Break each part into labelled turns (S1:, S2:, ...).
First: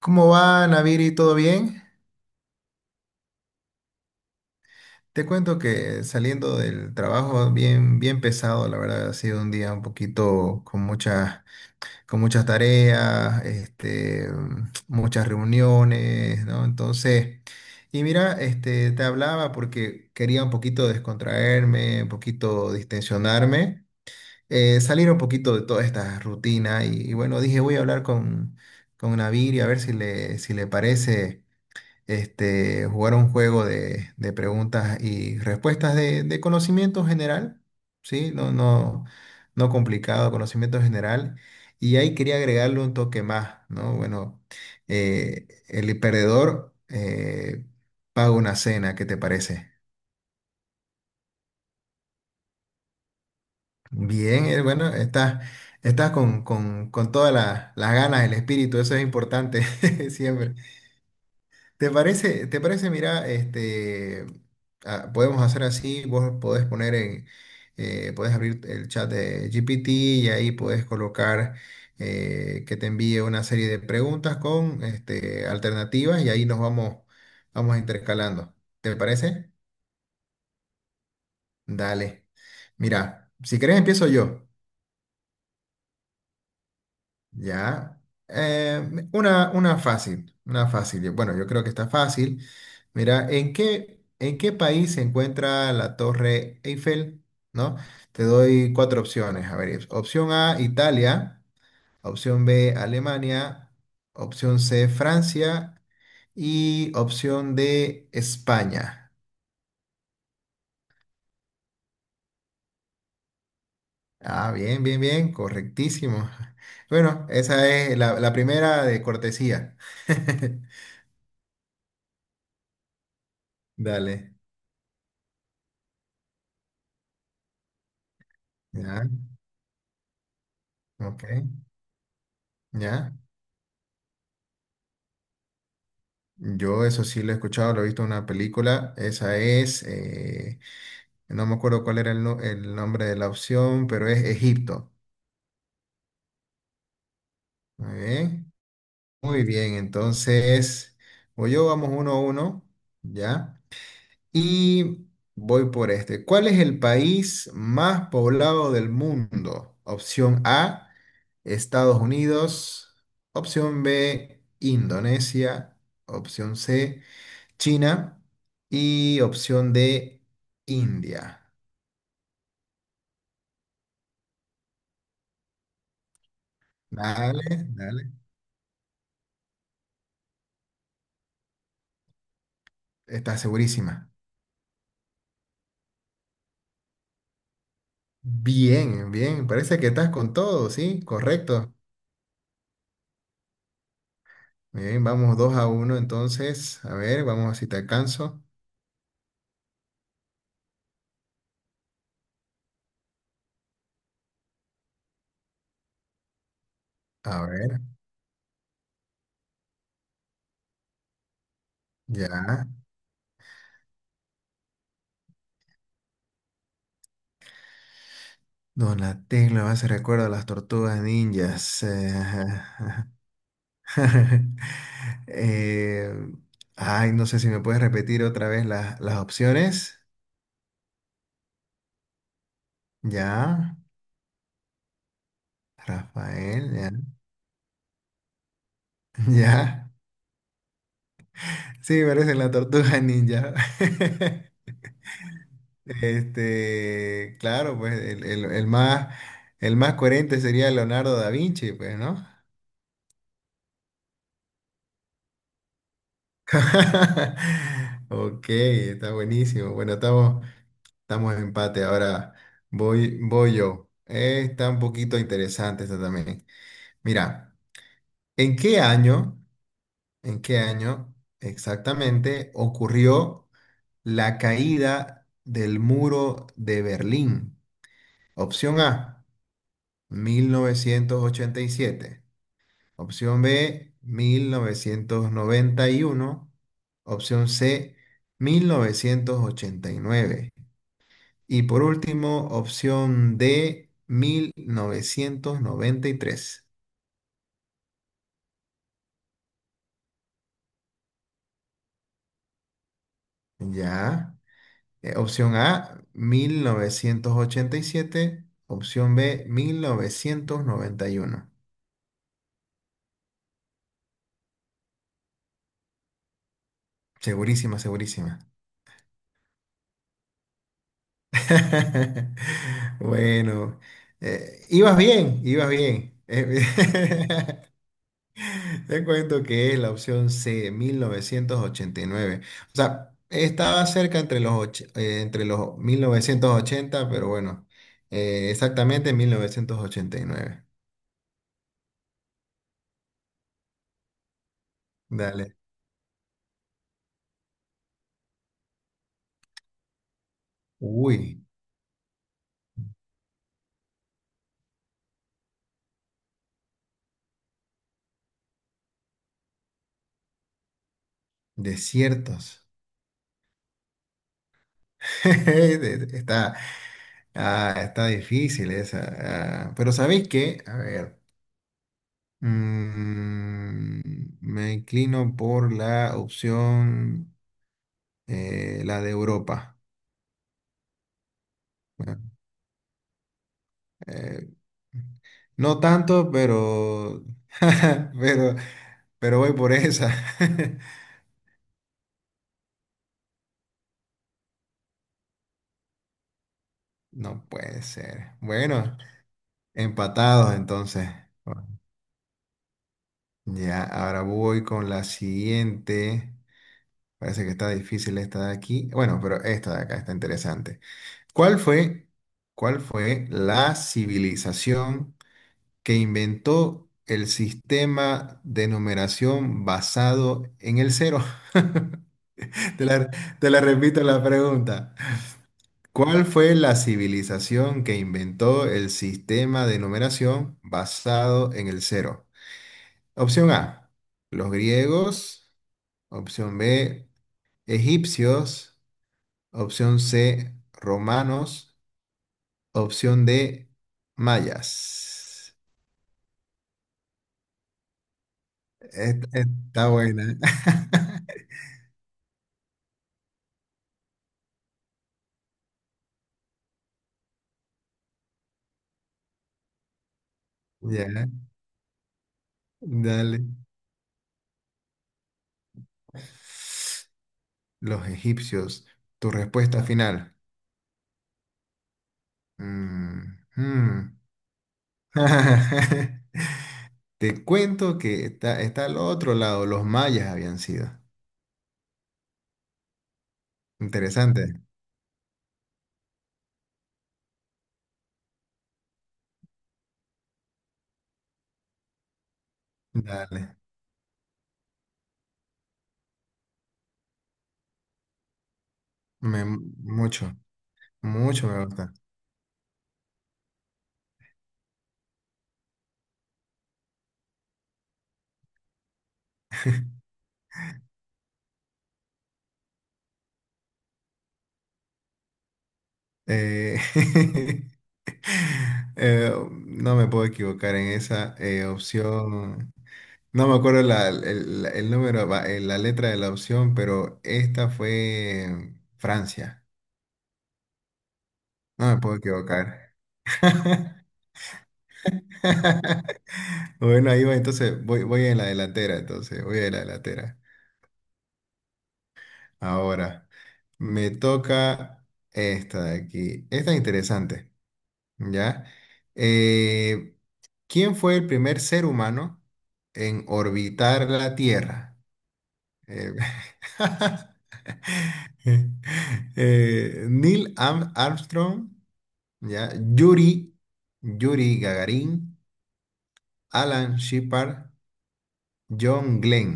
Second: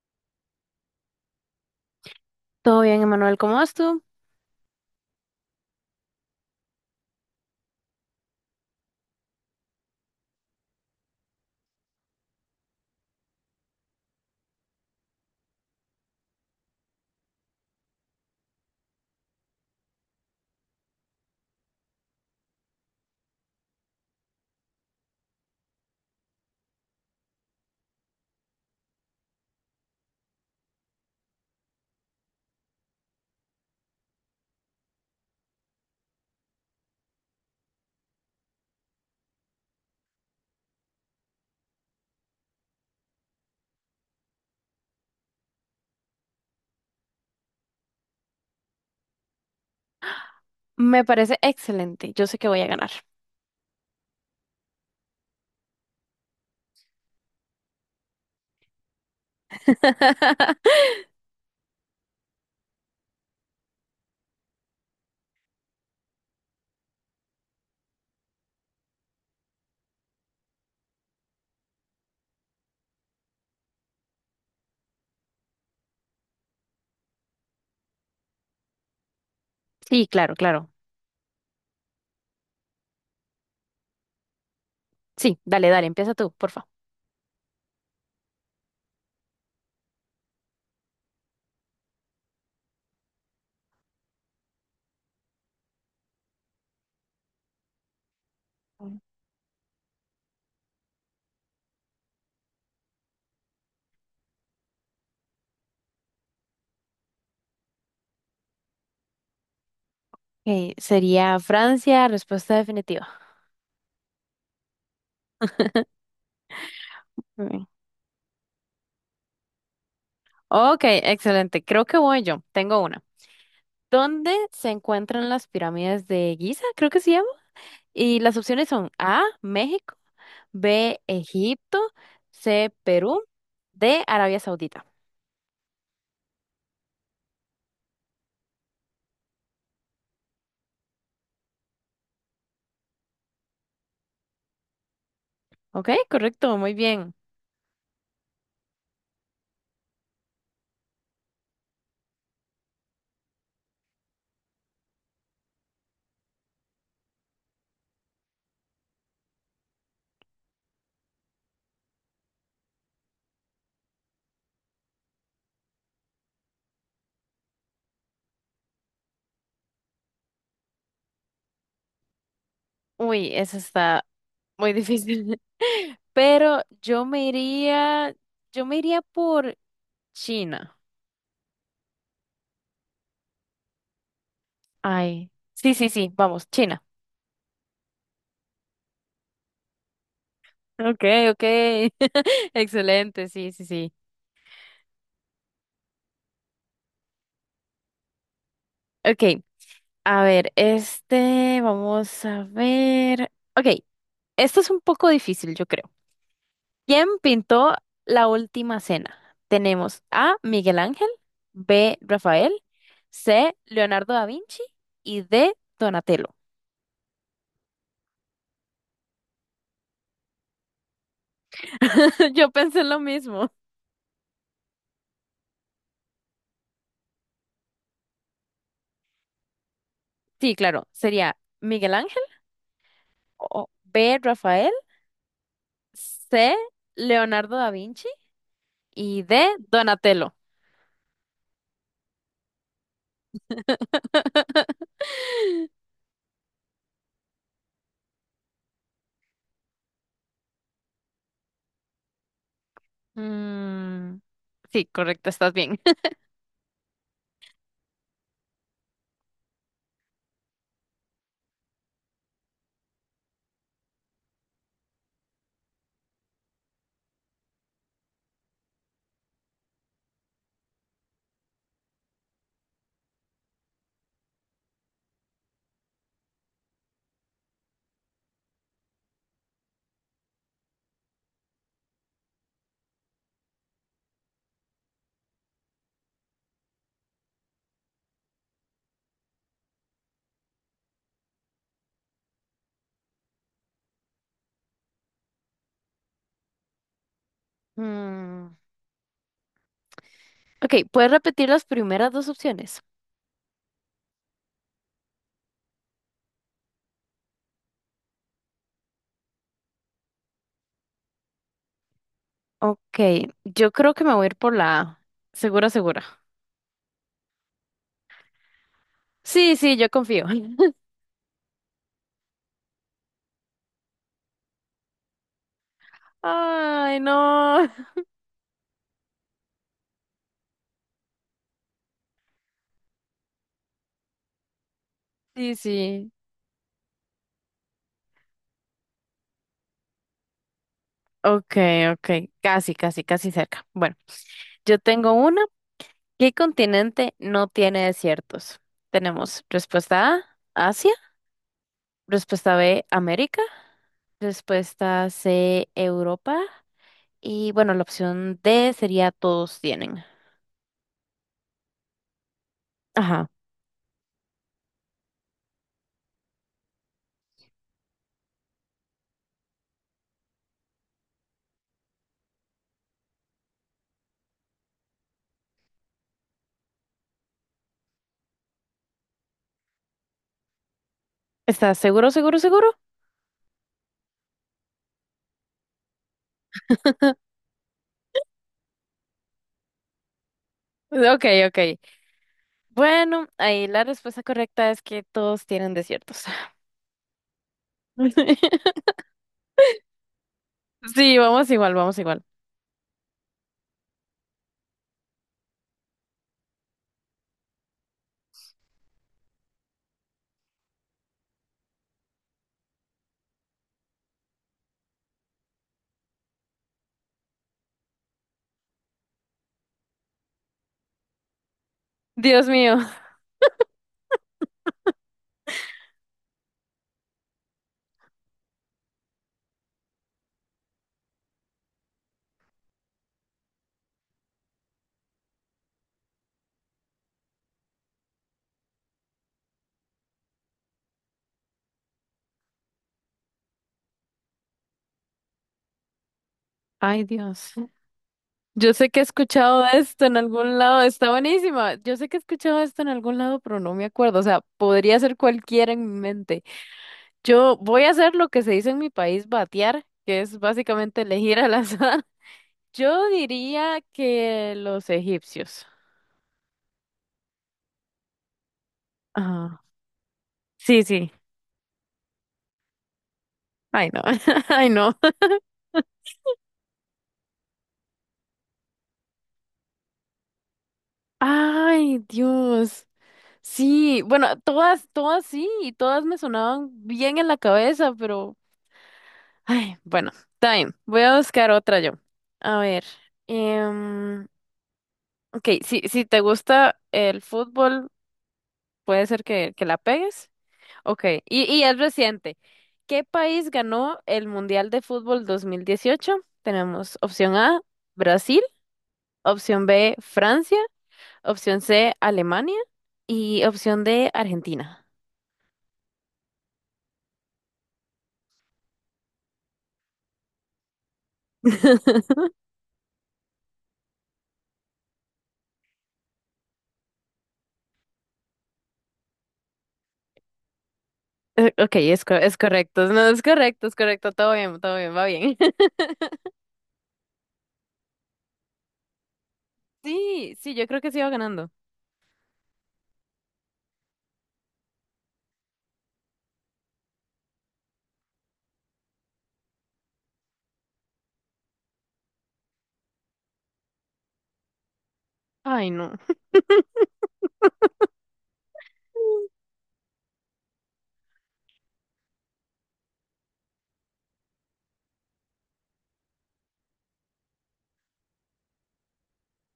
S1: ¿Cómo va, Naviri? ¿Todo bien?
S2: Todo bien, Emanuel, ¿cómo vas tú?
S1: Te cuento que saliendo del trabajo bien, bien pesado, la verdad, ha sido un día un poquito con muchas tareas, muchas reuniones, ¿no? Entonces, y mira, te hablaba porque quería un poquito descontraerme, un poquito distensionarme, salir un poquito de toda esta rutina y bueno, dije, voy a hablar con Naviri a ver si le parece. Jugar un juego de preguntas y respuestas de conocimiento general, ¿sí? No, no, no complicado, conocimiento general. Y ahí quería agregarle un toque más, ¿no? Bueno, el perdedor paga una cena, ¿qué te parece?
S2: Me parece excelente. Yo sé que voy a ganar.
S1: Bien, bueno, estás con todas las ganas, el espíritu, eso es importante siempre. ¿Te parece, mira, podemos hacer así, vos podés abrir el chat de GPT y ahí podés colocar que te envíe una serie de preguntas con alternativas y ahí vamos intercalando. ¿Te parece?
S2: Sí, claro, claro.
S1: Dale. Mira, si querés empiezo yo.
S2: Sí, dale, dale, empieza tú, porfa.
S1: Ya. Eh, una, una fácil, una fácil. Bueno, yo creo que está fácil. Mira, ¿en qué país se encuentra la Torre Eiffel? ¿No? Te doy cuatro opciones. A ver, opción A, Italia. Opción B, Alemania. Opción C, Francia. Y opción D, España.
S2: Ok, sería Francia, respuesta definitiva.
S1: Ah, bien, bien, bien, correctísimo. Bueno,
S2: Muy
S1: esa es la primera de cortesía.
S2: ok, excelente. Creo que voy yo. Tengo una.
S1: Dale.
S2: ¿Dónde se encuentran las pirámides de Giza? Creo que se llama. Y las opciones son
S1: Ya.
S2: A, México, B,
S1: Ok,
S2: Egipto, C,
S1: ya.
S2: Perú, D, Arabia Saudita.
S1: Yo eso sí lo he escuchado, lo he visto en una película. No me acuerdo cuál era el, no- el nombre de la opción, pero es Egipto.
S2: Ok, correcto, muy bien.
S1: Muy bien. Muy bien, entonces, voy yo, vamos 1-1, ¿ya? Y voy por este. ¿Cuál es el país más poblado del mundo? Opción A, Estados Unidos. Opción B, Indonesia. Opción C. China y opción de India.
S2: Uy, esa está muy difícil. Pero
S1: Dale, dale.
S2: yo me iría por China.
S1: Estás segurísima.
S2: Ay, sí, sí, sí, vamos, China.
S1: Bien, bien. Parece que estás con todo, ¿sí?
S2: Ok, ok.
S1: Correcto.
S2: Excelente, sí, sí, sí.
S1: Bien, vamos 2-1 entonces. A ver, vamos a ver si te alcanzo.
S2: Ok, a ver, vamos a ver. Ok, esto es un poco difícil, yo creo. ¿Quién
S1: A
S2: pintó
S1: ver,
S2: la última cena? Tenemos A. Miguel Ángel, B. Rafael,
S1: ya.
S2: C. Leonardo da Vinci y D. Donatello.
S1: Donatello me hace recuerdo a las tortugas ninjas.
S2: Yo pensé lo mismo.
S1: Eh, ay, no sé si me puedes repetir otra vez las opciones.
S2: Sí, claro, sería Miguel Ángel, o
S1: Ya,
S2: B. Rafael, C.
S1: Rafael, ya.
S2: Leonardo da Vinci y D.
S1: Ya,
S2: Donatello.
S1: sí, parecen la tortuga ninja. Claro, pues el más, el más coherente sería Leonardo da Vinci, pues, ¿no?
S2: Mm, sí, correcto, estás bien.
S1: Ok, está buenísimo. Bueno, estamos en empate. Ahora voy yo. Está un poquito interesante esta también. Mira, ¿en qué año, ¿en qué año exactamente ocurrió la caída del muro de Berlín? Opción A, 1987. Opción B, 1991. Opción C, 1989. Y por último, opción D, 1993.
S2: Mm, ok, ¿puedes repetir las primeras dos opciones?
S1: Ya. Opción A, 1987. Opción B, 1991.
S2: Ok, yo creo que me voy a ir por la A. Segura, segura.
S1: Segurísima, segurísima.
S2: Sí, sí, yo confío.
S1: Bueno, ibas bien, ibas bien.
S2: Ay, no.
S1: Te cuento que es la opción C, 1989. O sea, estaba cerca entre
S2: Sí,
S1: los mil
S2: sí.
S1: novecientos ochenta, pero bueno, exactamente 1989.
S2: Ok, ok. Casi, casi, casi cerca. Bueno, yo tengo una.
S1: Dale.
S2: ¿Qué continente no tiene desiertos? Tenemos respuesta A, Asia,
S1: Uy,
S2: respuesta B, América, respuesta C, Europa y bueno, la opción D sería todos tienen.
S1: desiertos.
S2: Ajá.
S1: Está, está difícil esa. Pero ¿sabéis qué? A ver. Mm, me inclino por la de Europa.
S2: ¿Estás seguro,
S1: Bueno,
S2: seguro, seguro?
S1: eh, no tanto, pero, pero, pero voy por esa.
S2: Ok, ok. Bueno, ahí la respuesta correcta es que todos tienen desiertos.
S1: No puede ser. Bueno, empatados entonces.
S2: Sí, vamos
S1: Bueno,
S2: igual, vamos igual.
S1: ya, ahora voy con la siguiente. Parece que está difícil esta de aquí. Bueno, pero esta de acá está interesante. ¿Cuál fue, ¿Cuál fue la civilización que inventó el sistema de numeración basado en el cero?
S2: Dios mío.
S1: Te la, Te la repito la pregunta. ¿Cuál fue la civilización que inventó el sistema de numeración basado en el cero? Opción A, los griegos. Opción B, egipcios. Opción C, romanos. Opción D, mayas.
S2: Ay, Dios. Yo sé que he escuchado
S1: Está
S2: esto en
S1: buena.
S2: algún lado, está buenísima. Yo sé que he escuchado esto en algún lado, pero no me acuerdo. O sea, podría ser cualquiera en mi mente. Yo voy a hacer lo que se dice en mi país, batear, que es básicamente
S1: Ya.
S2: elegir al azar. Yo
S1: Dale.
S2: diría que los egipcios.
S1: Los egipcios. Tu
S2: Ah,
S1: respuesta final.
S2: sí, sí.
S1: Mm,
S2: Ay, no.
S1: mm.
S2: Ay, no.
S1: Te cuento que está al otro lado. Los mayas habían sido.
S2: Ay, Dios. Sí, bueno,
S1: Interesante.
S2: todas, todas sí, y todas me sonaban bien en la cabeza, pero ay, bueno, está bien. Voy a buscar otra yo. A ver.
S1: Dale.
S2: em, ok, si, si te gusta el fútbol, puede ser que la pegues.
S1: Mucho,
S2: Ok,
S1: mucho
S2: y
S1: me
S2: es
S1: gusta.
S2: reciente. ¿Qué país ganó el Mundial de Fútbol 2018? Tenemos opción A, Brasil, opción B, Francia, opción C, Alemania y opción D, Argentina.
S1: Eh, eh, no me puedo equivocar en esa opción. No me acuerdo el número, la letra de la opción, pero esta fue Francia.
S2: Ok,
S1: No me
S2: es, co-
S1: puedo
S2: es correcto.
S1: equivocar.
S2: No, es correcto, es correcto. Todo bien, va bien.
S1: Bueno, ahí va, entonces voy en la delantera, entonces voy en la
S2: Sí,
S1: delantera.
S2: sí, yo creo que sí va ganando.
S1: Ahora, me toca esta de aquí. Esta es interesante, ¿ya? Eh, ¿quién fue el primer ser humano en orbitar la Tierra?
S2: Ay, no.
S1: Eh, Neil Armstrong, ¿ya? Yuri, Yuri Gagarin, Alan Shepard, John Glenn.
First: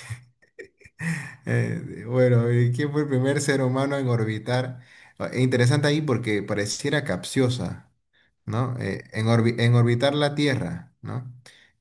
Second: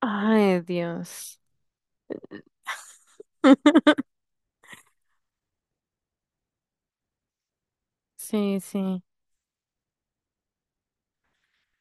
S2: Ay, Dios.
S1: Bueno, ¿quién fue el primer ser humano en orbitar? Interesante ahí porque pareciera capciosa,
S2: Sí,
S1: ¿no?
S2: sí.
S1: En orbitar la Tierra, ¿no?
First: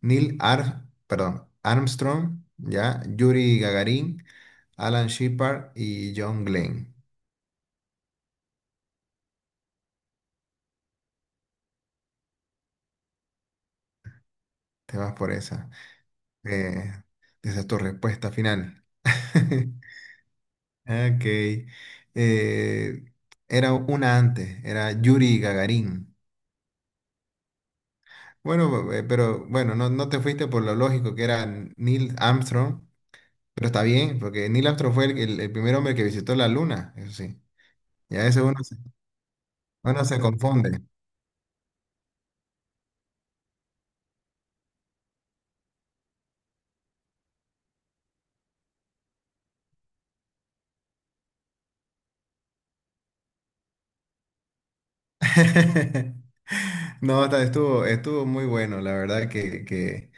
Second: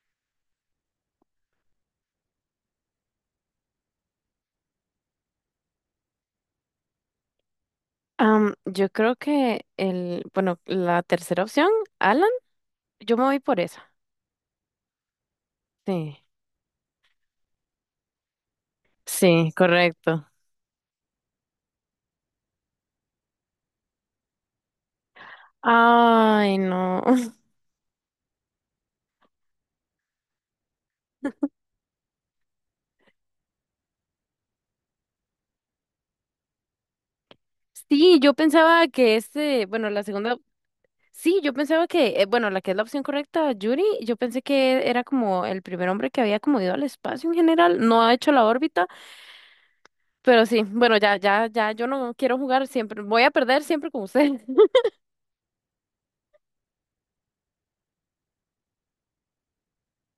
S1: Neil perdón, Armstrong, ¿ya? Yuri Gagarin, Alan Shepard y John Glenn.
S2: Am, yo creo que el, bueno, la tercera opción, Alan, yo me voy por esa.
S1: Te vas por esa.
S2: Sí,
S1: Eh, esa es tu respuesta final.
S2: sí, correcto.
S1: Ok. Eh, era una antes, era Yuri Gagarin.
S2: Ay, no.
S1: Bueno, pero bueno, no, no te fuiste por lo lógico que era Neil Armstrong, pero está bien, porque Neil Armstrong fue el primer hombre que visitó la luna, eso sí. Y
S2: Sí,
S1: a
S2: yo
S1: veces
S2: pensaba que bueno, la
S1: uno se
S2: segunda,
S1: confunde.
S2: sí, yo pensaba que, bueno, la que es la opción correcta, Yuri, yo pensé que era como el primer hombre que había como ido al espacio en general, no ha hecho la órbita, pero sí, bueno, ya, ya, ya, yo no quiero jugar siempre, voy a perder siempre con usted.
S1: No, estuvo muy bueno, la verdad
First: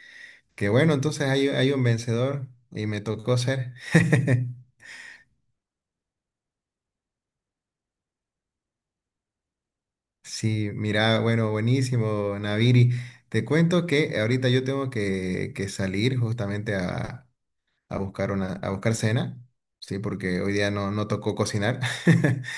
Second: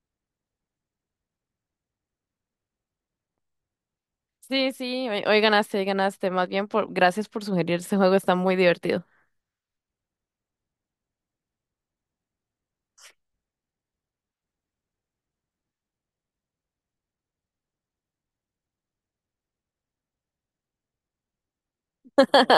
S1: que bueno, entonces hay un vencedor y me tocó ser.
S2: Sí, sí, hoy, hoy ganaste, hoy ganaste. Más bien, por, gracias por sugerir este juego, está muy divertido.
S1: Sí, mira, bueno, buenísimo, Naviri. Te cuento que ahorita yo tengo que salir justamente a buscar a buscar cena, sí, porque hoy día no tocó cocinar.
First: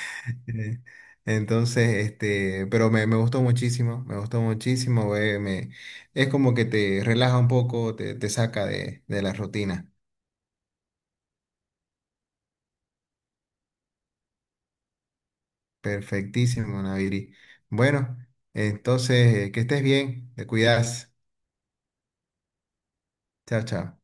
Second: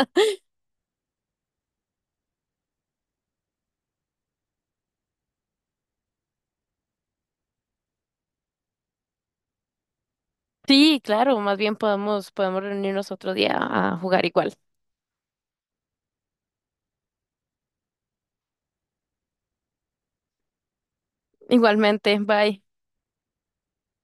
S1: Eh, Entonces, pero me gustó muchísimo, güey, es como que te relaja un poco, te saca de la rutina.
S2: Sí, claro, más bien podemos, podemos reunirnos otro día a jugar igual.
S1: Perfectísimo, Naviri. Bueno, entonces, que estés bien, te cuidas.
S2: Igualmente, bye.
S1: Chao, chao.